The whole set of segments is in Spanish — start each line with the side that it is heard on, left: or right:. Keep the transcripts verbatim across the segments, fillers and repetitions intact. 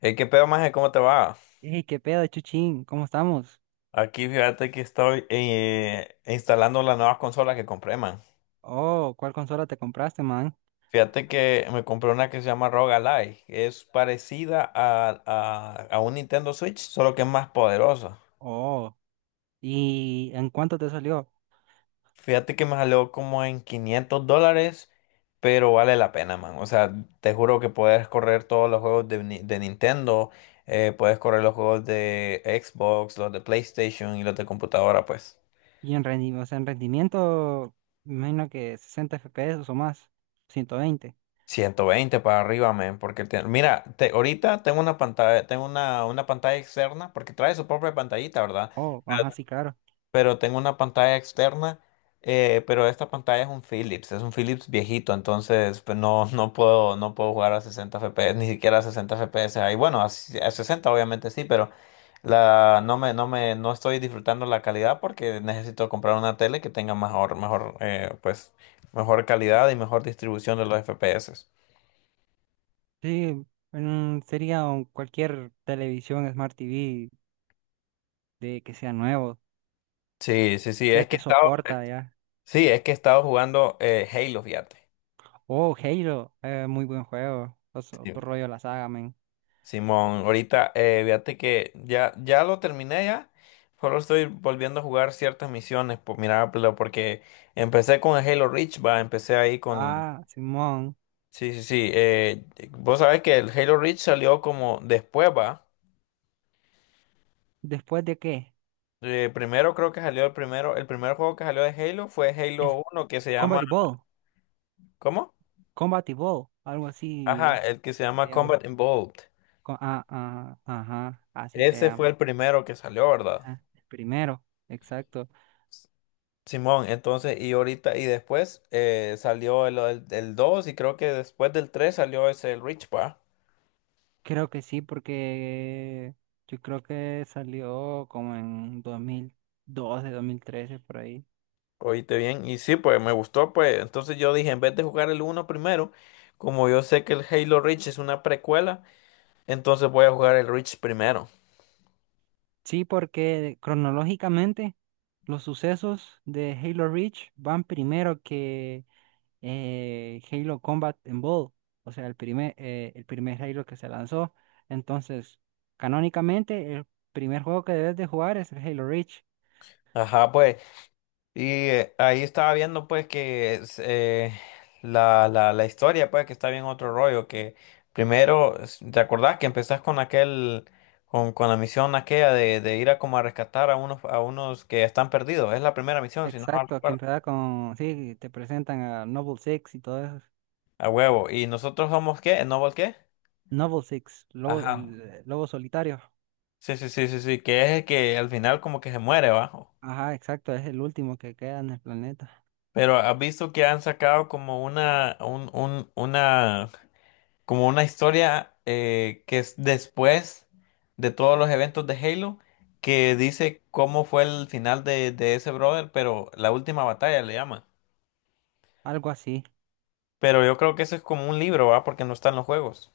left: Eh, ¿qué pedo, maje? ¿Cómo te va?
right: Ey, qué pedo, Chuchín, ¿cómo estamos?
left: Aquí fíjate que estoy eh, instalando las nuevas consolas que compré, man.
right: Oh, ¿cuál consola te compraste, man?
left: Fíjate que me compré una que se llama ROG Ally. Es parecida a, a, a un Nintendo Switch, solo que es más poderosa.
right: Oh, ¿y en cuánto te salió?
left: Fíjate que me salió como en quinientos dólares, pero vale la pena, man. O sea, te juro que puedes correr todos los juegos de, Ni- de Nintendo, eh, puedes correr los juegos de Xbox, los de PlayStation y los de computadora, pues.
right: Y en rendimiento, o sea, en rendimiento, me imagino que sesenta F P S o más, ciento veinte.
left: ciento veinte para arriba, men, porque te- mira, te- ahorita tengo una pantalla, tengo una, una pantalla externa, porque trae su propia pantallita, ¿verdad?
right: Oh, ajá, sí, claro.
left: Pero tengo una pantalla externa, eh, pero esta pantalla es un Philips, es un Philips viejito, entonces pues, no, no puedo, no puedo jugar a sesenta F P S, ni siquiera a sesenta F P S ahí. Bueno, a, si, a sesenta obviamente sí, pero la, no me, no me, no estoy disfrutando la calidad porque necesito comprar una tele que tenga mejor, mejor, eh, pues, mejor calidad y mejor distribución de los F P S.
right: Sí, mm, sería un- cualquier televisión Smart T V de que sea nuevo,
left: Sí, sí, sí,
right: ya
left: es que he
right: te
left: estado, eh,
right: soporta, ya.
left: sí, es que he estado jugando eh, Halo, fíjate.
right: Oh, Halo, eh, muy buen juego, es
left: Sí.
right: otro rollo la saga, man.
left: Simón, ahorita, eh, fíjate que ya, ya lo terminé ya, solo estoy volviendo a jugar ciertas misiones, por, mira, pero porque empecé con el Halo Reach, va, empecé ahí con,
right: Ah, Simón,
left: sí, sí, sí, eh, vos sabés que el Halo Reach salió como después, va.
right: ¿después de qué?
left: Eh, primero creo que salió el primero, el primer juego que salió de Halo fue
right: Es
left: Halo uno que se llama,
right: Combat Ball.
left: ¿cómo?
right: Combat Evolved, algo
left: Ajá,
right: así
left: el que se
right: se
left: llama
right: llama.
left: Combat Involved.
right: Co- ah, ah, ajá, así se
left: Ese
right: llama.
left: fue el primero que salió, ¿verdad?
right: Ah, el primero, exacto.
left: Simón, entonces, y ahorita, y después eh, salió el, el, el dos y creo que después del tres salió ese el Rich, pa.
right: Creo que sí, porque yo creo que salió como en dos mil doce, dos mil trece, por ahí.
left: Oíste bien, y sí, pues me gustó, pues. Entonces yo dije, en vez de jugar el uno primero, como yo sé que el Halo Reach es una precuela, entonces voy a jugar el Reach primero.
right: Sí, porque cronológicamente los sucesos de Halo Reach van primero que eh, Halo Combat Evolved, o sea, el primer, eh, el primer Halo que se lanzó. Entonces, canónicamente, el primer juego que debes de jugar es el Halo Reach.
left: Ajá, pues. Y eh, ahí estaba viendo pues que es, eh, la, la, la historia pues que está bien otro rollo, que primero, es- ¿te acordás que empezás con aquel, con, con la misión aquella de, de ir a como a rescatar a unos, a unos que están perdidos? Es la primera misión, si no mal
right: Exacto, aquí
left: recuerdo.
right: empieza con, sí, te presentan a Noble Six y todo eso.
left: A huevo. ¿Y nosotros somos qué? ¿Noble qué?
right: Noble Six, lobo,
left: Ajá.
right: el eh, lobo solitario.
left: Sí, sí, sí, sí, sí, que es el que al final como que se muere, bajo.
right: Ajá, exacto, es el último que queda en el planeta.
left: Pero has visto que han sacado como una, un, un, una como una historia eh, que es después de todos los eventos de Halo, que dice cómo fue el final de, de ese brother, pero la última batalla le llama.
right: Algo así.
left: Pero yo creo que eso es como un libro, ¿va? Porque no están los juegos.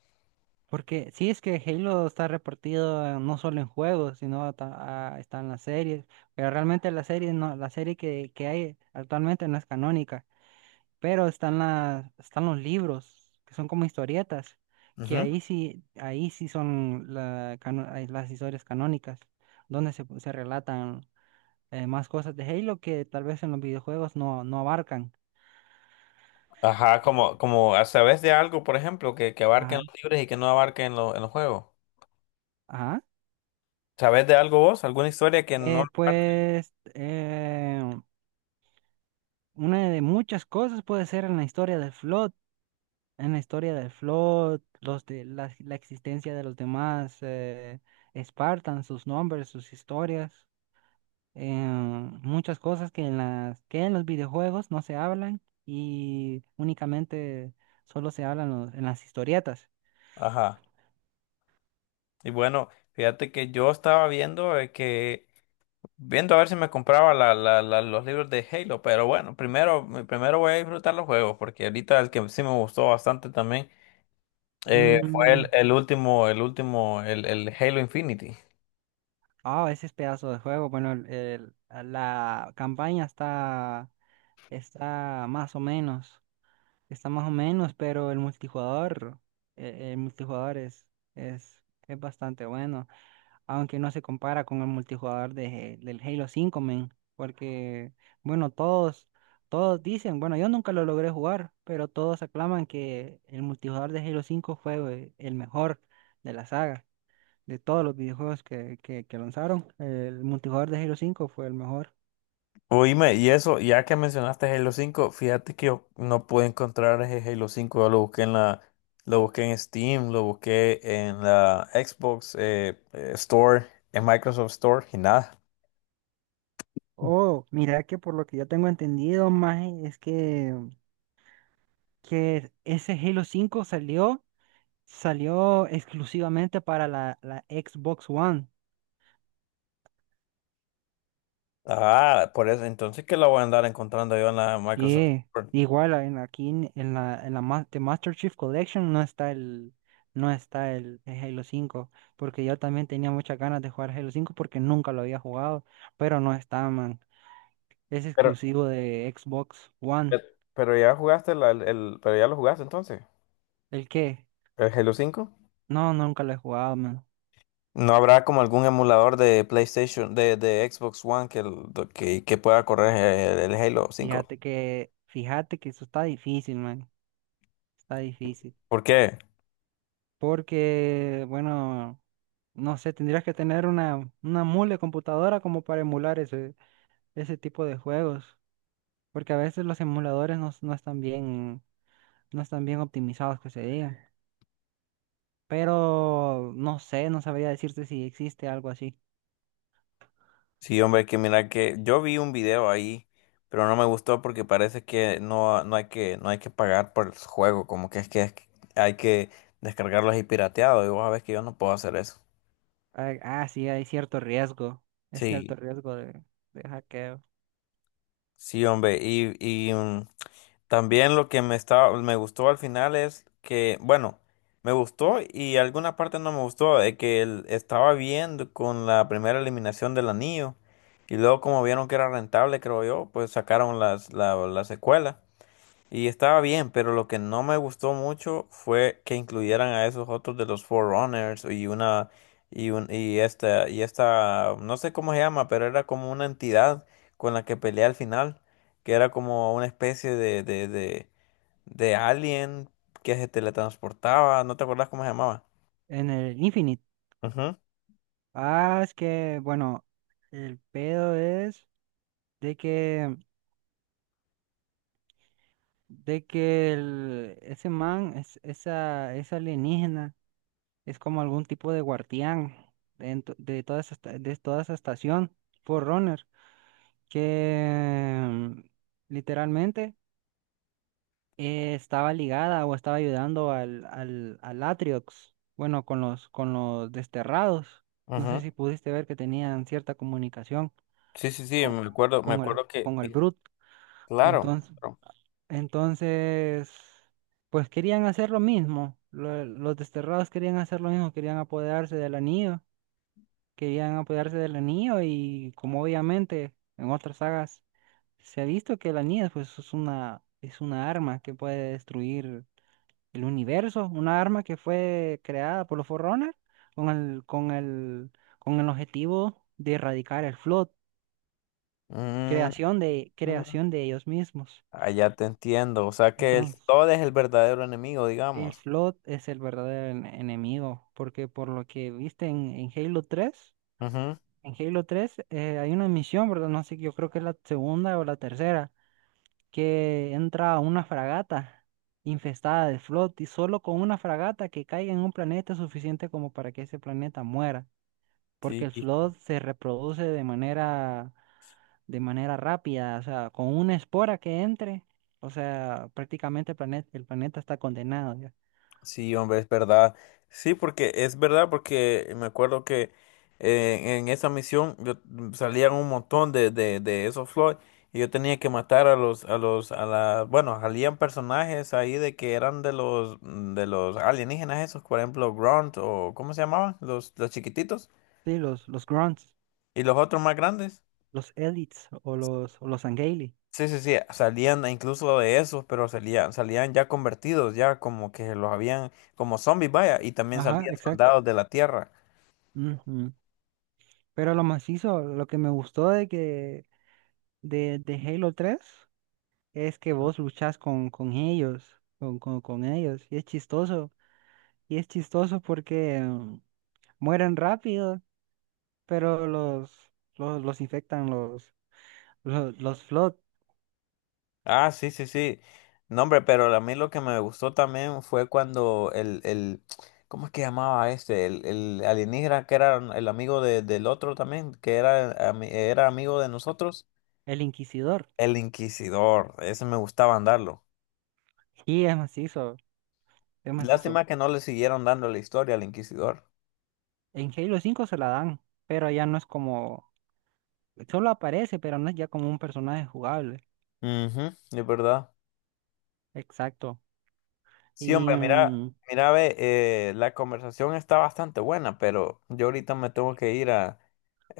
right: Porque sí es que Halo está repartido eh, no solo en juegos, sino ta- ah, está en las series. Pero realmente la serie no, la serie que, que hay actualmente no es canónica. Pero están las, están los libros, que son como historietas, que
left: Ujú.
right: ahí sí, ahí sí son la cano- ay, las historias canónicas, donde se, se relatan eh, más cosas de Halo que tal vez en los videojuegos no, no abarcan.
left: Ajá, como, como sabes de algo, por ejemplo, que, que abarque en
right: Ajá.
left: los libros y que no abarque en, lo- en los juegos.
right: Ajá.
left: ¿Sabes de algo vos? ¿Alguna historia que no
right: Eh,
left: abarque?
right: pues eh, Una de muchas cosas puede ser en la historia del Flood, en la historia del Flood, los de la, la existencia de los demás eh, Spartans, sus nombres, sus historias, eh, muchas cosas que en las que en los videojuegos no se hablan y únicamente solo se hablan los- en las historietas.
left: Ajá. Y bueno, fíjate que yo estaba viendo eh, que viendo a ver si me compraba la- la- la- los libros de Halo, pero bueno, primero, primero voy a disfrutar los juegos, porque ahorita el que sí me gustó bastante también eh, fue el,
right: Mm.
left: el último, el último, el, el Halo Infinity.
right: Ah, ese es pedazo de juego. Bueno, el- el- la campaña está está más o menos. Está más o menos, pero el multijugador, eh, el multijugador es, es, es bastante bueno, aunque no se compara con el multijugador de, del Halo cinco, men, porque, bueno, todos, todos dicen, bueno, yo nunca lo logré jugar, pero todos aclaman que el multijugador de Halo cinco fue el mejor de la saga, de todos los videojuegos que, que, que lanzaron, el multijugador de Halo cinco fue el mejor.
left: Oíme, y eso, ya que mencionaste Halo cinco fíjate que yo no pude encontrar ese Halo cinco yo lo busqué en la, lo busqué en Steam, lo busqué en la Xbox eh, eh, Store, en Microsoft Store, y nada.
right: Oh, mira que por lo que yo tengo entendido, más es que que ese Halo cinco salió, salió exclusivamente para la, la Xbox One.
left: Ah, por eso, entonces que lo voy a andar encontrando yo en la Microsoft
right: Sí, igual en, aquí en, en la, en la Ma- de Master Chief Collection no está el, no está el, el Halo cinco, porque yo también tenía muchas ganas de jugar Halo cinco porque nunca lo había jugado, pero no está, man. Es
left: Store.
right: exclusivo de Xbox One.
left: Pe- Pero ya jugaste la- el, el- pero ya lo jugaste entonces.
right: ¿El qué?
left: ¿El Halo cinco?
right: No, nunca lo he jugado, man.
left: ¿No habrá como algún emulador de PlayStation, de, de Xbox One que, el- que, que pueda correr el, el Halo cinco?
right: Fíjate que, fíjate que eso está difícil, man. Está difícil.
left: ¿Por qué?
right: Porque, bueno, no sé, tendrías que tener una, una mule computadora como para emular ese, ese tipo de juegos. Porque a veces los emuladores no, no están bien, no están bien optimizados que se diga. Pero no sé, no sabría decirte si existe algo así.
left: Sí, hombre, que mira que yo vi un video ahí, pero no me gustó porque parece que no, no hay que, no hay que pagar por el juego, como que es que hay que descargarlo ahí pirateado, y vos sabés que yo no puedo hacer eso.
right: Ah, ah, sí, hay cierto riesgo. Es cierto
left: Sí,
right: riesgo de, de hackeo.
left: sí, hombre, y, y, mm, también lo que me estaba, me gustó al final es que, bueno, me gustó y alguna parte no me gustó, de que él estaba viendo con la primera eliminación del anillo y luego como vieron que era rentable, creo yo, pues sacaron las, la, la secuela. Y estaba bien, pero lo que no me gustó mucho fue que incluyeran a esos otros de los Forerunners y una y un y esta y esta no sé cómo se llama, pero era como una entidad con la que peleé al final, que era como una especie de de de, de alien que se teletransportaba, ¿no te acordás cómo se llamaba?
right: En el Infinite.
left: Ujú,
right: Ah, es que, bueno, el pedo es de que de que el- ese man, es, esa, esa alienígena, es como algún tipo de guardián dentro- de, toda esa, esta- de toda esa estación, Forerunner, que mm, literalmente eh, estaba ligada o estaba ayudando al, al, al Atriox, bueno, con los, con los desterrados. No sé
left: ujú.
right: si pudiste ver que tenían cierta comunicación
left: Sí, sí, sí,
right: con,
left: me acuerdo, me
right: con el,
left: acuerdo que
right: con el
left: eh,
right: Brute.
left: claro.
right: Entonces.
left: Claro.
right: Entonces, pues querían hacer lo mismo. Lo- los desterrados querían hacer lo mismo, querían apoderarse del anillo, querían apoderarse del anillo y como obviamente en otras sagas se ha visto que el anillo pues es una es una arma que puede destruir el universo, una arma que fue creada por los Forerunner con el con el con el objetivo de erradicar el Flood,
left: Mm,
right: creación de creación de ellos mismos.
left: allá te entiendo, o sea que el
right: Entonces,
left: Todd es el verdadero enemigo,
right: el
left: digamos.
right: Flood es el verdadero en- enemigo, porque por lo que viste en, en Halo tres,
left: Ujú,
right: en Halo tres eh, hay una misión, ¿verdad? No sé, yo creo que es la segunda o la tercera, que entra a una fragata infestada de Flood y solo con una fragata que caiga en un planeta es suficiente como para que ese planeta muera, porque
left: sí,
right: el
left: hijo.
right: Flood se reproduce de manera, de manera rápida, o sea, con una espora que entre, o sea, prácticamente el planeta, el planeta está condenado ya.
left: Sí, hombre, es verdad. Sí, porque es verdad, porque me acuerdo que eh, en esa misión yo, mm, salían un montón de, de, de esos Floyd y yo tenía que matar a los, a los, a la, bueno, salían personajes ahí de que eran de los, mm, de los alienígenas esos, por ejemplo, Grunt o ¿cómo se llamaban? Los, los chiquititos
right: Sí, los, los Grunts.
left: y los otros más grandes.
right: Los Elites o los, o los Sangheili.
left: Sí, sí, sí, salían incluso de esos, pero salían, salían ya convertidos, ya como que los habían, como zombies, vaya, y también
right: Ajá,
left: salían
right: exacto.
left: soldados de la tierra.
right: Ujú. Pero lo macizo, lo que me gustó de que de, de Halo tres es que vos luchás con, con ellos, con, con, con ellos. Y es chistoso. Y es chistoso porque mm, mueren rápido, pero los, los, los infectan los, los, los Flood,
left: Ah, sí, sí, sí. No, hombre, pero a mí lo que me gustó también fue cuando el, el, ¿cómo es que llamaba este? El, el alienígena que era el amigo de- del otro también, que era, ami- era amigo de nosotros,
right: el Inquisidor.
left: el Inquisidor, ese me gustaba andarlo.
right: Y es macizo, es macizo.
left: Lástima que no le siguieron dando la historia al Inquisidor.
right: En Halo cinco se la dan, pero ya no es como, solo aparece, pero no es ya como un personaje jugable.
left: Mhm, es verdad.
right: Exacto.
left: Sí,
right: Y,
left: hombre, mira,
right: mm,
left: mira, ve, eh, la conversación está bastante buena, pero yo ahorita me tengo que ir a,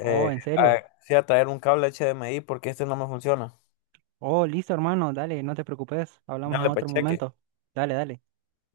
right: oh, en
left: a,
right: serio.
left: sí, a traer un cable H D M I porque este no me funciona.
right: Oh, listo, hermano. Dale, no te preocupes. Hablamos en
left: Dale, pues
right: otro
left: cheque.
right: momento. Dale, dale.